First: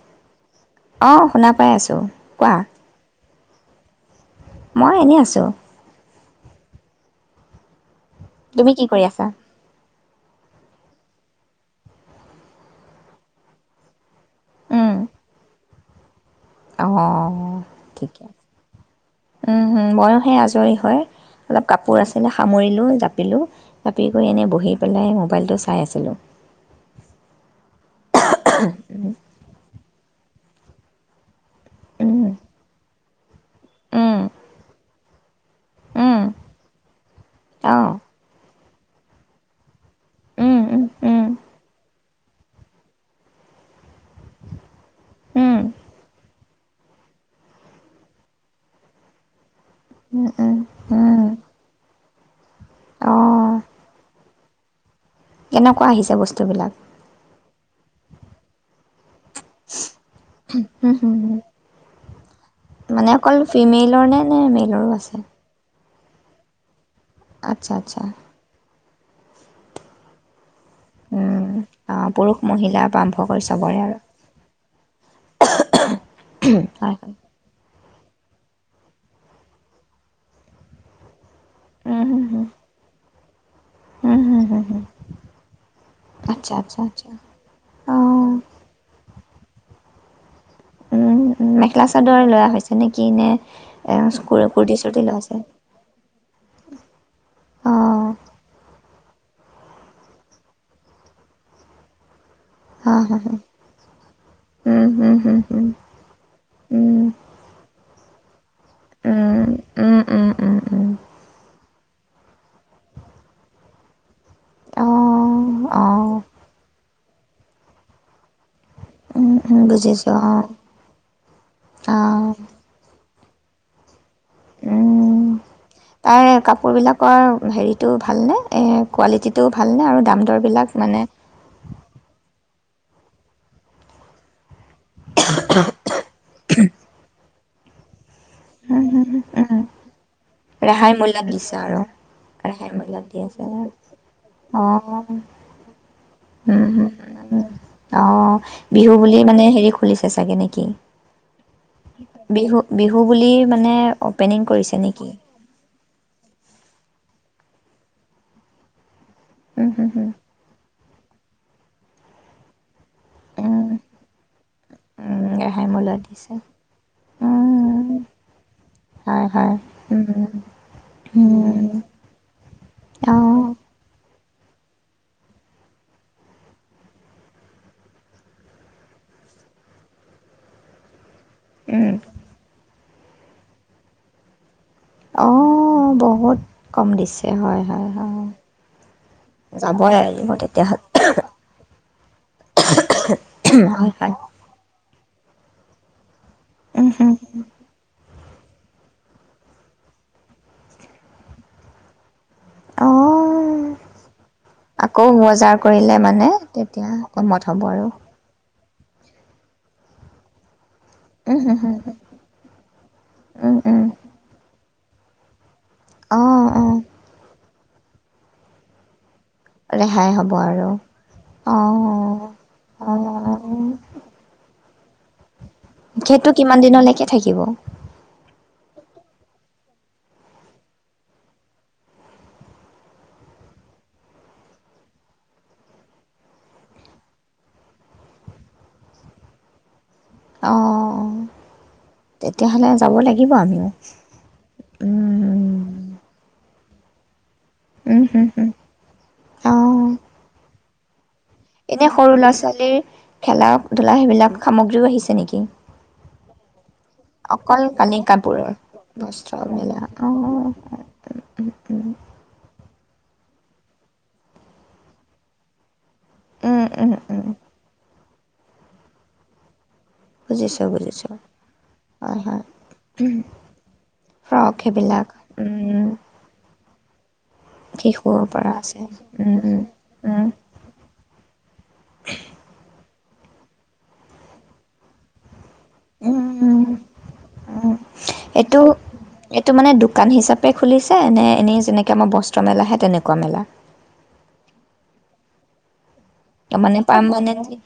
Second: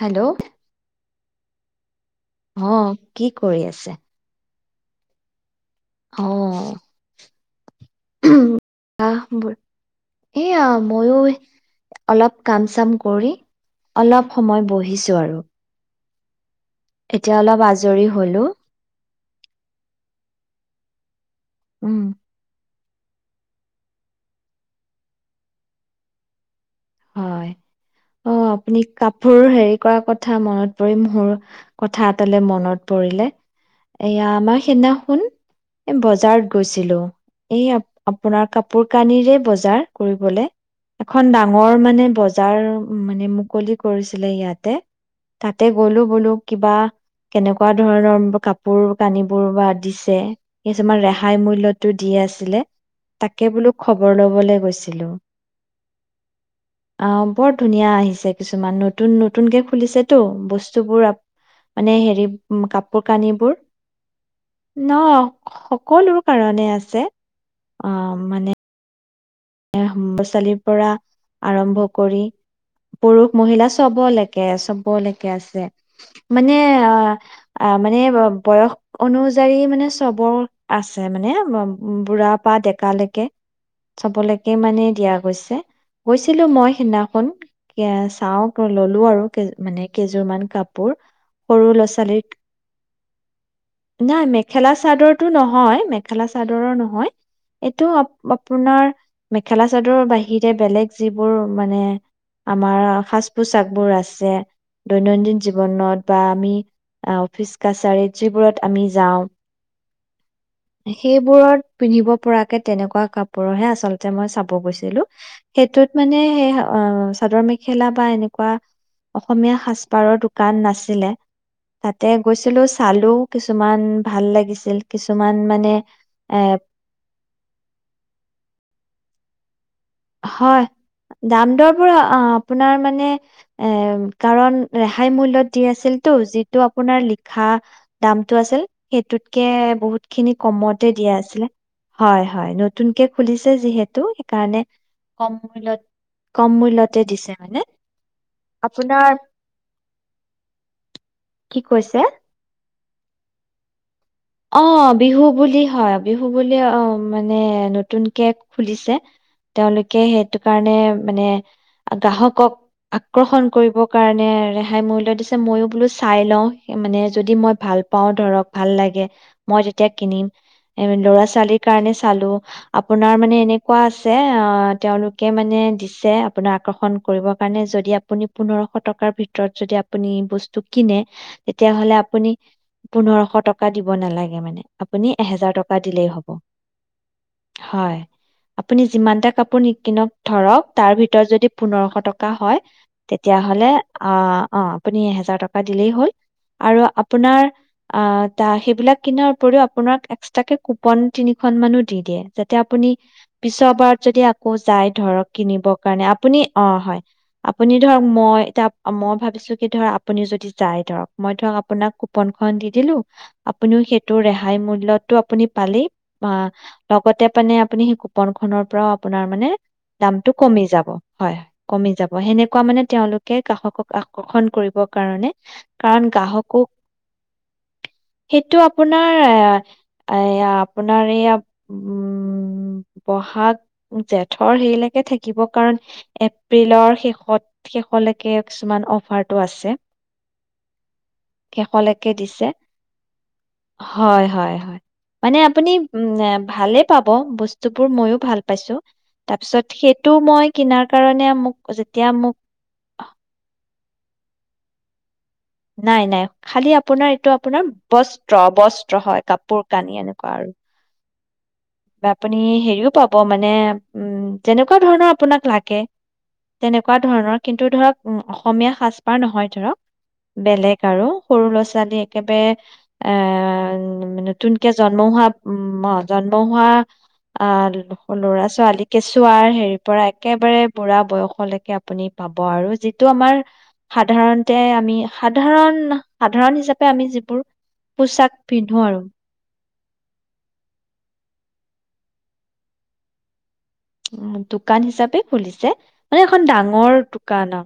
Hello অ অ' শুনা পাই আছোঁ। কোৱা? কি কৰি আছে? মই এনেই আছোঁ। অঁ! তুমি কি কৰি আহ আছা ব এয়া, মইয়ো অলপ কাম চাম কৰি, অলপ সময় উম, বহিছো আৰু! এতিয়া অঁ অলপ আজৰি ঠিকে হ'লো। উম, হু' ময়ো সে আজৰি হয় অলপ উম কাপোৰ আছিলে সামৰিলো। জাপিলোঁ, জাপি কৰি এনেই বহি পেলাই মোবাইলটো চাই আছিলোঁ হয়। অ' আপুনি কাপোৰ হেৰি কৰা কথা কথা মনত পৰি, মোৰ কথা উম, এটালে মনত পৰিলে। উম, এয়া, আমাৰ সিদিনাখন, উম, বজাৰত গৈছিলো। এই, অঁ আপোনাৰ কাপোৰ কানিৰে বজাৰ। যাৰ কৰিবলে উম, উম, উম, এখন ডা বৰ মানে, বজাৰ মানে, মুকলি কৰিছিলে ইয়াতে, উম, তাতে গ'লো বোলো, কিবা কেনেকুৱা ধৰণৰ কাপোৰ কানিবোৰ বা দিছে। উম, উম, কিছুমান উম, ৰেহাই মূল্যতো দি আছিলে। তাকে বোলো খবৰ লবলৈ গৈছিলো। এ [unintelligible] কোৱা আহিছে বস্তুবিলাক? আহ বৰ ধুনীয়া আহিছে কিছুমান নতুন নতুনকে খুলিছে টো হুম, বস্তুবোৰ হুম, হুম, মানে হেৰি উম, কাপোৰ মানে অকল কানিবোৰ ফিমেইলৰ নে নে ন মেইলৰো আছে সকলো কাৰণে আছে আচ্ছা আচ্ছা [unintelligible] পঢ়া উম, আৰম্ভ অঁ কৰি পুৰুষ মহিলা পৰা আৰম্ভ পুৰুষ কৰি মহিলা চবৰে আৰু চবলৈকে চবলৈকে আছে মানে হয় হয়। অ মানে বয়স অনুযায়ী মানে চবৰ আছে মানে উম, হুম, বুঢ়া হুম, পা ডেকালেকে চাব হুম, হুম, লাগে হুম, হুম, সিমানেই দিয়া গৈছে গৈছিলো আচ্ছা, মই আচ্ছা, আচ্ছা। সিদিনাখন অ', চাওটো ললো আৰু মানে কেইযোৰমান কাপ উম-উম, মেখেলা চাদৰৰে লোৱা হৈছে নেকি নে এ নাই মেখেলা কুৰ্তি-চুৰ্তি চাদৰটো লৈছে। নহয় মেখেলা চাদৰৰ নহয়। এইটো আ পুনাৰ মেখেলা-চাদৰ বাহিৰে বেলেগ যিবোৰ মানে আমাৰ হা, হা, হা, সাজ-পোছাক বোৰ আছে, যে উম, হুম, দৈনন্দিন হুম, হুম, জীৱনত বা আমি উম, অফিচ কাছাৰীত, যিবোৰত আমি যাও। উম, উম, উম, উম, উম, সেইবোৰত পিন্ধিব পৰাকে তেনেকুৱা কাপোৰহে আচলতে যে মই চাব গৈছিলো অ', সেইটোত অ', মানে অ' চাদৰ-মেখেলা, বা এনেকুৱা উম, অসমীয়া উম, সাজপাৰৰ বুজিছোঁ অ', দোকান নাছিলে। তাতে অ', গৈছিলো চালো কিছুমান ভাল লাগিছিল। কিছুমান মানে, তাৰে এ কাপোৰবিলাকৰ হেৰিটো ভালনে? কোৱালিটিটো, ভালনে আৰু দাম দৰবিলাক হয়। মানে দাম-দৰ পৰা অ', আপোনাৰ মানে এ কাৰণ ৰেহাই মূল্যত দি আছিলতো, যিটো আপোনাৰ লিখা দামটো আছিল। হুম, হুম, হুম, সেইটোতকে উম, বহুত সিখিনি কমতে ৰেহাই দিয়া মূল্যত আছিলে। দিছে আৰু হয়-হয়, ৰেহাই নতুনকে মূল্যত দি খুলি আছে। যিহেতু, সেইকাৰণে কম মূল্যত অ' কম উম', মূল্যতে দিছে মানে আহ' বিহু আপোনাৰ বুলি মানে হেৰি খুলিছে চাগে নেকি? কি কৈছে বিহু বিহু বুলি মানে অপেনিং কৰিছে অ', নেকি? বিহু বুলি হয়। বিহু বুলি অ' মানে নতুনকে খুলিছে। উম, হুম, তেওঁলোকে হুম, সেইটো কাৰণে মানে গ্ৰাহকক আকৰ্ষণ উম, কৰিবৰ কাৰণে ৰেহাই মূল্য উম, দিছে ৰেহাই ময়ো বোলো মূল্যত চাই দিছে। লওঁ, মানে যদি মই ভাল উম, পাওঁ ধৰক ভাল লাগে। হয়, হয়, মই যেতিয়া উম, কিনিম এ ল'ৰা-ছোৱালীৰ উম, কাৰণে চালোঁ আপোনাৰ মানে অ', এনেকুৱা আছে। এ তেওঁলোকে মানে দিছে আপোনাৰ আকৰ্ষণ কৰিবৰ কাৰণে যদি আপুনি পোন্ধৰশ টকাৰ ভিতৰত যদি আপুনি বস্তু কিনে। উম, তেতিয়াহ'লে আপুনি। পোন্ধৰশ টকা দিব। দিব নালাগে মানে। আপুনি এহেজাৰ টকা অ', দিলেই হব বহুত কম দিছে হয় আপুনি যিমানটা কাপোৰ যাবই নিকিনক লাগিব ধৰক তাৰ তেতিয়াহ'লে ভিতৰত যদি পোন্ধৰশ টকা। টকা হয়। তেতিয়হ'লে হয়, অ হয়, অ আপুনি এহেজাৰ। এহেজাৰ টকা দিলেই হ'ল। আৰু উম, হুম, আপোনাৰ আ। তাৰ ভিতৰত। এইবিলাক কিনাৰ উপৰিও আপোনাক এক্সট্ৰাকে কুপন তিনিখনমানো দি দিয়ে। যাতে আপুনি অ', পিছৰবাৰত যদি আকৌ যায় আকৌ ধৰক বজাৰ কিনিবৰ কৰিলে কাৰণে মানে আপুনি অ তেতিয়া হয় কমত হ'ব আপুনি আৰু ধৰক মই এতিয়া। অ মই ভাবিছোঁ কি ধৰা আপুনি যদি। যাই ধৰক মই উম, ধৰক হুম, হুম, আপোনাক কুপনখন দি দিলোঁ। উম, আপুনিও উম। সেইটো ৰেহাই মূল্যটো আপুনি। পালি অ লগতে মানে। আপুনি সেই কুপন খনৰ পৰাও। আপোনাৰ মানে ৰেহাই দামটো হ'ব কমি আৰু যাব হয় হয় অ'। কমি যাব সেনেকুৱা মানে অ', তেওঁলোকে গ্ৰাহকক আকৰ্ষণ কৰিব। কাৰণে। কাৰণ সেইটো কিমান গ্ৰাহকো দিনলৈকে থাকিব। সেইটো আপোনাৰ এয়া আপোনাৰ এয়া উম বহাগ জেঠৰ হেৰি লৈকে থাকিব কাৰণ এপ্ৰিলৰ শেষত শেষৰলৈকে কিছুমান অফাৰটো আছে। অ', শেষৰলৈকে দিছে। তেতিয়াহ'লে যাব লাগিব আমিও। হয় হয় হয় মানে উম, আপুনি উম ভালে। পাব বস্তু। বস্তুবোৰ উম, মইও হম, ভাল হম, পাইছোঁ তাৰ পিছত অ', সেইটো মই। কিনাৰ কাৰণে। মোক এনে যেতিয়া সৰু মোক ল'ৰা-ছোৱালীৰ খেলা। ধূলা সেইবিলাক সামগ্ৰীও আহিছে নেকি। নাই নাই খালি আপোনাৰ এইটো অকল আপোনাৰ কানি বস্ত্ৰ কাপোৰৰ বস্ত্ৰ হয় মেলা কাপোৰ-কানি এনেকুৱা আৰু। অ', উম। বা আপুনি হেৰিও পাব মানে উম যেনেকুৱা ধৰণৰ আপোনাক লাগে। উম, উম, তেনেকুৱা উম, ধৰণৰ কিন্তু ধৰক। উম অসমীয়া সাঁজপাৰ নহয় ধৰক। বুজিছোঁ, বেলেগ আৰু বুজিছোঁ সৰু ল'ৰা ছোৱালী হয়, হয়, একেবাৰে এ আহ ফ্ৰক নতুনকে জন্ম সেইবিলাক হোৱা উম জন্ম উ আহ শিশুৰ ল'ৰা পৰা আছে ছোৱালী উম, কেচুৱাৰ উম, হেৰিৰ পৰা উম, একেবাৰে বুঢ়া বয়সলৈকে আপুনি পাব আৰু যি টো আমাৰ সাধাৰণতে আমি সাত সাধাৰণ উম, সাধাৰণ উম। হিচাপে আমি যিবোৰ পোচাক এইটো পিন্ধো আৰু এইটো মানে দোকান হিচাপে খুলিছে নে এনেই যেনেকে আমাৰ বস্ত্ৰ মেলাহে তেনেকুৱা মেলা উম দোকান হিচাপে খুলিছে মানে এখন মানে ডাঙৰ দোকান পাৰমানেণ্টলি অ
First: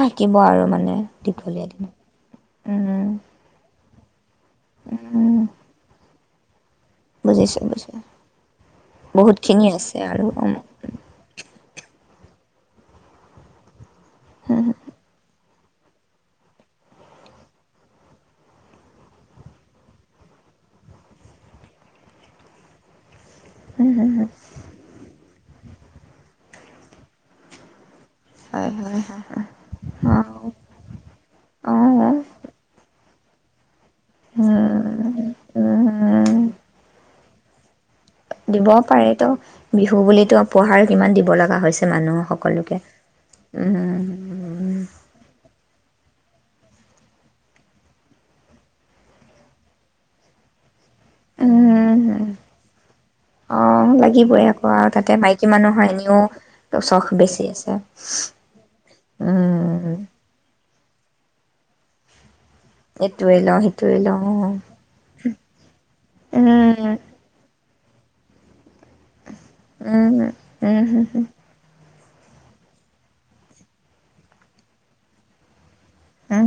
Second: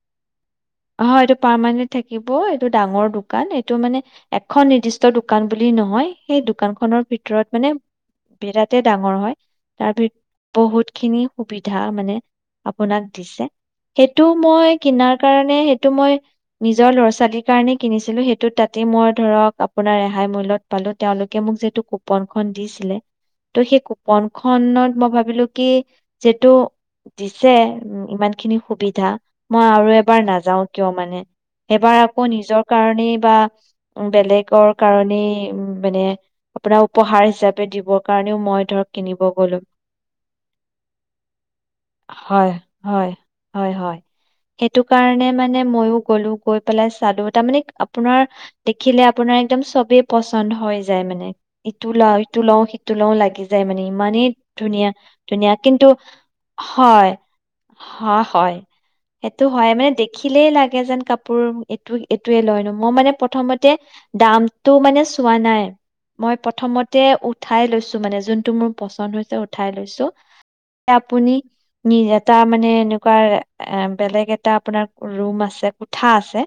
থাকিব আৰু মানে অ এইটো দীঘলীয়া দিন পাৰমানেন্ট থাকিব এইটো উম ডাঙৰ দোকান এইটো মানে এখন নিৰ্দিষ্ট উম দোকান বুলি নহয় সেই দোকান খনৰ ভিতৰত বুজিছো মানে বুজিছো বিৰাতে ডাঙৰ হয় বহুত খিনি তাৰ আছে আৰু ভিতৰত উম বহুত খিনি সুবিধা মানে আপোনাক দিছে সেইটো মই কিনাৰ কাৰণে মে সেইটো মই নিজৰ ল'ৰা ছালীৰ কাৰণে কিনিছিলোঁ সেইটো তাতে মই ধৰক আপোনাৰ ৰেহাই মূল্যত পালো তেওঁলোকে মোক যিহেতু কুপনখন দিছিলে ত' সেই উম হম কুপন হম খনত মই ভাবিলো কি যিটো দিছে উ ইমান খিনি হয় হয় সুবিধা মই আৰু এবাৰ না কিয় মানে অ এবাৰ অ', আকৌ নিজৰ কাৰণে পানী বা বেলেগৰ উম কাৰণেই মানে উম, আপোনাক উপহাৰ হিচাপে দিবৰ কাৰণেও মই দিব ধৰক কিনিব পাৰেতো গলো বিহু বুলিতো উপহাৰ কিমান দিব লগা হৈছে মানুহ হয় সকলোকে হয় হয় হয় উম সেইটো কাৰণে মইও গ'লো গৈ পেলাই চালো তাৰ মানে আপোনাৰ দেখিলে আপোনাৰ এক্দম চবেই পচন্দ হয় যায় মানে, উম ইটো লওঁ, উম, ইটো লওঁ সিটো লওঁ, লাগি যায় মানে, অঁ ইমানেই লাগিবই আকৌ ধুনীয়া আৰু তাতে মাইকী ধুনীয়া মানুহৰ কিন্তু এনেও চখ হয় বেছি আছে। হা হয় সেইটো হয় উম মানে দেখি লাগে যেন কাপোৰ এইটো লয় ন, মই মানে এইটোৱে লওঁ প্ৰথমতে সেইটোৱে লওঁ দামটো মানে চোৱা নাই, মই উম প্ৰথমতে উঠাই লৈছো মানে যোনটো মোৰ পচন্দ হৈছে উঠাই উম লৈছো উম হম আপুনি নি এটা মানে এনেকুৱা এ বেলেগ এটা আপোনাক ৰুম আছে কোঠা আছে, হম উম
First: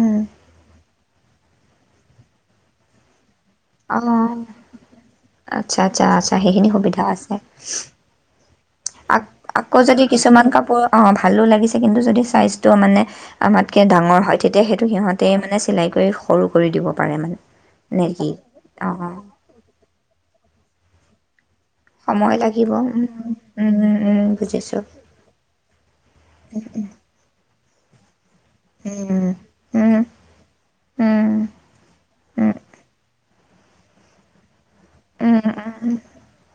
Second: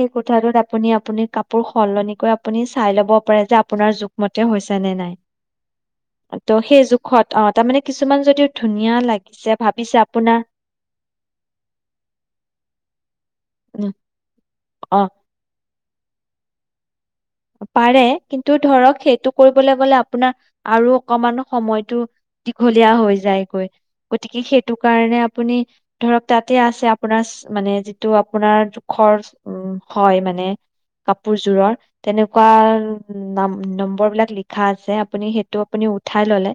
সেই কোঠাটোত আপুনি আপুনি কাপোৰ সলনি কৰি আপুনি চাই ল'ব যে আপুনাৰ অঁ জোখ মতে হৈছেনে নাই, আচ্ছা আচ্ছা আচ্ছা ত সেই জুখত অঁ তাৰ মানে কিছুমান যদি ধুনীয়া আ লাগিছে আকৌ ভাবিছে যদি আপোনাৰ কিছুমান কাপোৰ, অ', ভালো লাগিছে কিন্তু যদি চাইজ টো মানে আমাতকৈ উম, ডাঙৰ হয়, তেতিয়া সেইটো অ' সিহঁতে মানে চিলাই কৰি সৰু কৰি দিব পাৰে মানে। পাৰে নে কি কিন্তু ধৰক অঁ সেইটো কৰিবলৈ গ'লে আ আপোনাৰ আৰু অকমানো সময়তটো সময় লাগিব দীঘলীয়া উম হৈ যায়গৈ, উম উম গতিকে সেইটো বুজিছোঁ কাৰণে আপুনি ধৰক তাতে আছে আপোনাৰ মানে ত' আপোনাৰ জোখৰ উম উ উম হয় মানে উম, কাপোৰযোৰৰ তেনেকুৱা নাম-নম্বৰ বিলাক লি [unintelligible] আছে, আপুনি সেইটো আপুনি উঠাই ললে,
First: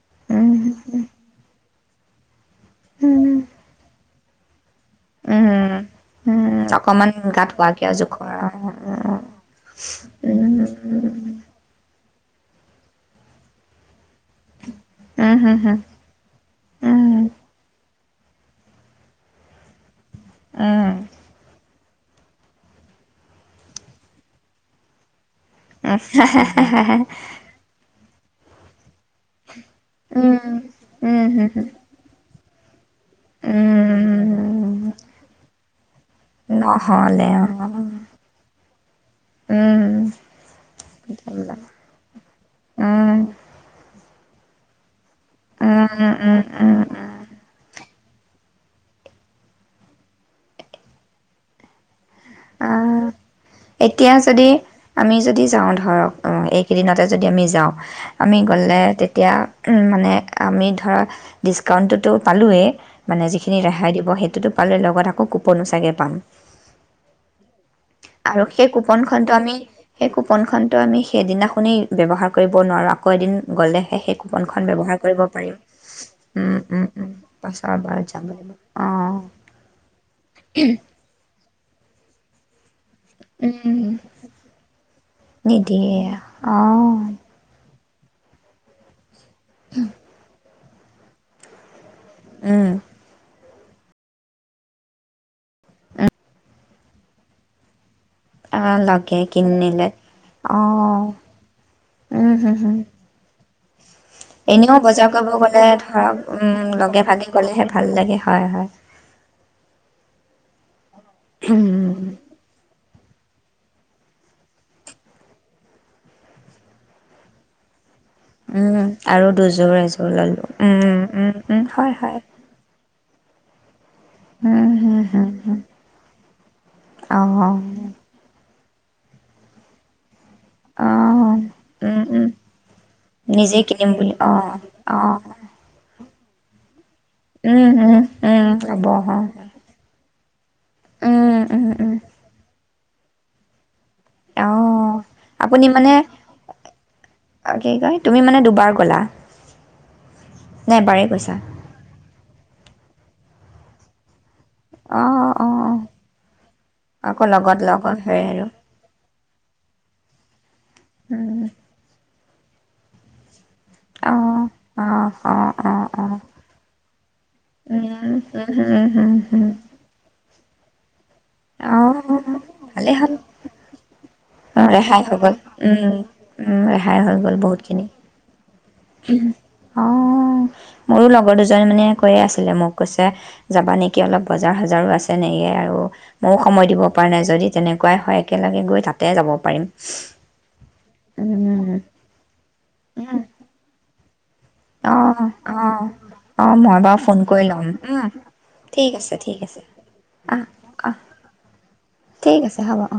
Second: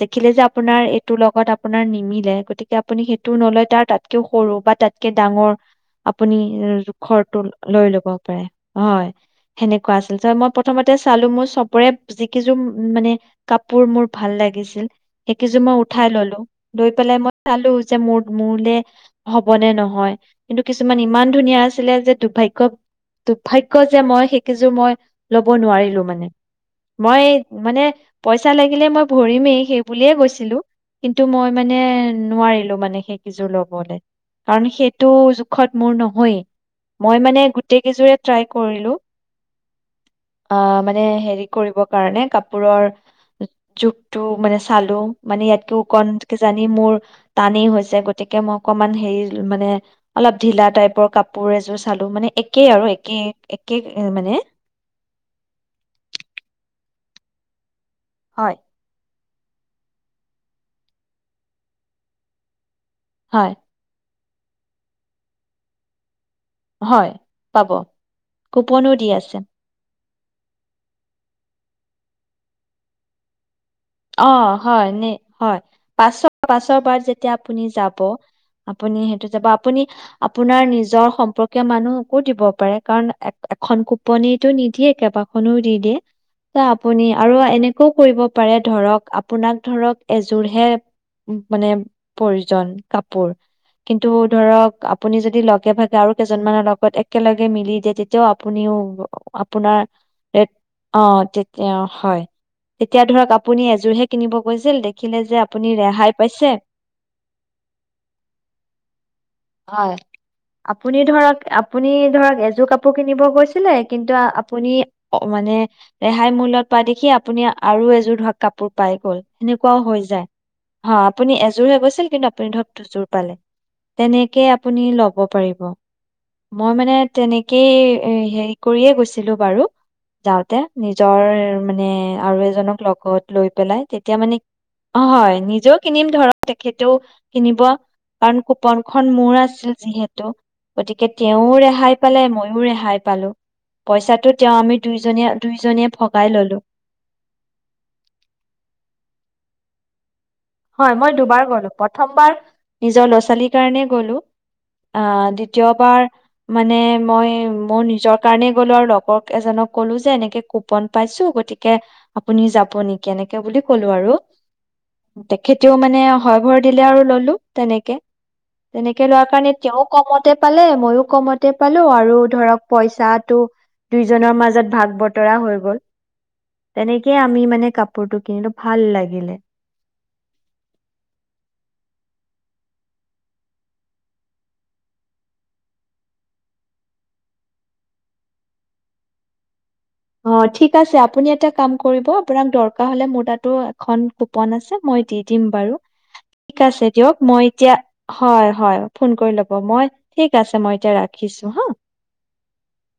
দেখিলে যে আপোনাৰ এইটো লগত আ আপোনাৰ নিমিলে গতিকে এতিয়া আপুনি সেইটো নলয় তাৰ তাত সৰু বা তাত কে ডাঙৰ আপুনি অকমান ঘৰটো গাত হোৱাকে লৈ আৰু ল'ব জোখৰ পাৰে আৰু হয় সেনেকুৱা আছিল, চ মই উম, প্ৰথমতে চালো মোৰ চবৰে যি কিযোৰ মানে কাপোৰ মোৰ ভাল লাগিছে হম, সেইকেইজোৰ হম, মই উঠাই ললো লৈ পেলাই উম, মই চালো যে মোৰ, মোলে হ'বনেে নহয়? কিন্তু উম, উম, কিছুমান ইমান ধুনীয়া আছে। ছিলে যে দুৰ্ভাগ্য। দুৰ্ভাগ্য যে মই [unintelligible] মই লব নোৱাৰিলো মানে মই মানে পইচা লাগিলে মই ভৰিমেই সেই বুলিয়ে গৈছিলো, কিন্তু উম, হম, মই হম, মানে নোৱাৰি [unintelligible] মানে সেইকেইযোৰ ল'বলৈ কাৰণ উম, সেইটো জোখত মোৰ নহয়েই, মই নহ'লে মানে অ', গোটেই কেইজোৰে ট্ৰাই কৰিলো। উম, অ', মানে উম, হেৰি কৰিব কাৰণে, কাপোৰৰ উম, জো টো মানে চালো। মানে ইয়াতকে কণ, উম, উম, কিজানি উম, মোৰ উম। টানেই হৈছে। গতিকে মই অকনমান, হেৰি মানে অলপ ঢিলা টাইপৰ কাপোৰ এযোৰ চালো। টো মানে একেই আৰু আ একে, একে এ, এতিয়া মানে যদি আমি যদি যাওঁ ধৰক সেইকেইদিনতে যদি আমি যাওঁ আমি হয়। গ'লে। এতিয়া উমঃ মানে আমি ধৰা ডিছকাউণ্টটোতো পালোঁৱেই মানে হয় যিখিনি ৰেহাই দিব হেই। টো পালে লগত আকৌ কোপনচাগৈ পাম হয় পাব আৰু সেই কুপনো দি কুপনখনটো আছে আমি সেই কুপনখনতটো আমি সেইদিনাখোনেই ব্যৱহাৰ কৰিব নোৱাৰোঁ আকৌ এদিন। গ'লেহে সেই অ কুপনখন হয় ব্যৱহাৰ নে কৰিব পাৰিম হয় পা উম, পাছ উম, বাৰ উম, যেতিয়া আপুনি পাছৰ যাব বাৰত লাগিব আপুনি অঁ সেইটো যাব আপুনি আপোনাৰ নিজৰ সম্পৰ্ক। মানুহকো দিব পাৰে। কাৰণ এ এখন কোপনো নিদিয়ে কেইবাখনো দি দিয়ে নিদিয়ে ত অঁ আপুনি আৰু এনে। কৰিব পাৰে। ধৰক আপ। আপোনাক ধৰক এযোৰে। উ মানে। পৰিজন কাপোৰ। কিন্তু ধৰক আপুনি যদি লগে ভাগে আৰু কেইজনমানৰ লগত একেলগে মিলি দিয়ে। তেওঁ আপুনিও লগে আপোনাৰ কিনিলে অ অঁ তে হয় উম, হুম, হুম। তেতিয়া ধৰক আপুনি আজোৰহে এনেও বজাৰ কৰিব গলে ধৰক পাইছে উম লগে ভাগে গলেহে ভাল লাগে হয় হয় হয়। আপুনি ধৰক আপুনি ধৰক এযোৰ কাপোৰ কাপোৰ কিনিব গৈছিলে কিন্তু আপুনি মানে ৰেহাই মূল্যত পোৱা দেখি আপুনি আৰু এযোৰ কাপোৰ উম, পাই গ'ল, আৰু দুযোৰ সেনেকুৱাও হৈ এযোৰ যায়। ললোঁ হ উম, উম, আপুনি উম, এযোৰ হে হয়, গৈছিল, হয়। কিন্তু আপুনি ধৰক, দুযোৰ পালে তেনেকেই উম, আপুনি হুম, লব হুম, হুম, পাৰিব মই মানে অ', তেনেকেই হে কৰিয়ে গৈছিলো বাৰু যাওঁতে নিজৰ অ', মানে উম, উম। আৰু এজনক লগত কৰি নিজে পেলায় কিনিম বুলি তেতিয়া মানে অ', অ', হয় নিজেও কিনিম অঅ তেখেত টো কিনিব উম, উম, কাৰণ উম, কুপন ল'ব খন অ'। মোৰ আছিল যিহেতু গতিকে উম, তেওঁৰু উম, উম, ৰেহাই পালে মই হে হাৰ পালো পইচাটো তেওঁ আমি অ', দুইজনীয়ে আপুনি দুইজনীয়ে মানে ভগাই ললো বাৰ গলা। নে হয়, এবাৰেই মই গৈছা? দুবাৰ গলো। প্ৰথমবাৰ নিজৰ লৰা-চোৱালীৰ কাৰণে গলো। আহ, অ', অ', অ'। দ্বিতীয়বাৰ মানে আকৌ মই লগত লগ মোৰ নিজৰ হৈ কাৰনেই গলো, আৰু লগৰ এজনক কলো যে এনেকে কুপন পাইছো, উম। গতিকে আপুনি যাব নেকি? এনেক কে বুলি ক'লো আৰু। অ', অ', অ', তেখেতেওঁ অ', মানে অ', হয় ভৰ দিলে আ আৰু ল'লো। উম, তেনেকে, হম, হম, তেনেকে হম, লোৱাৰ হম। কাৰণে তেওঁ কমতে পালে মইও কমতে পালো অ', আৰু ধৰক পইচাটো দুইজনৰ মাজ উ ৰেহাই হৈ গ'ল, উম, উম ৰেহাই তেনেকে হৈ গল আমি বহুত মানে খিনি। কাপোৰটো কিনিলো ভাল লাগিলে [unintelligible] অ। মোৰো লগৰ দুজনি মানে কৈয়ে আছিলে মোক, কৈছে যাবা নেকি অলপ বজাৰ সজাৰো আছে নে? য়ে আৰু ময়ো সময় দিব পৰা নাই, যদি তেনেকুৱাই হয়। একেলগে গৈ তাতে যাব পাৰিম। অ ঠিক আছে আপুনি এটা উম, কাম কৰিব, আপোনাক দৰকাৰ হলে উম, মোৰ তাতো আ খন কুপন আছে মই দি অ', দিম বাৰু, অ'। অ', ঠিক মই আছে বাৰু ফোন দিয়ক কৰি মই ল'ম এতিয়া, উম, হয়, হয়, ঠিক আছে, ফোন কৰি ঠিক ল'ব, আছে। মই ঠিক অ', আছে, মই এতিয়া অ', ৰাখিছো হা। ঠিক আছে হ'ব অ'।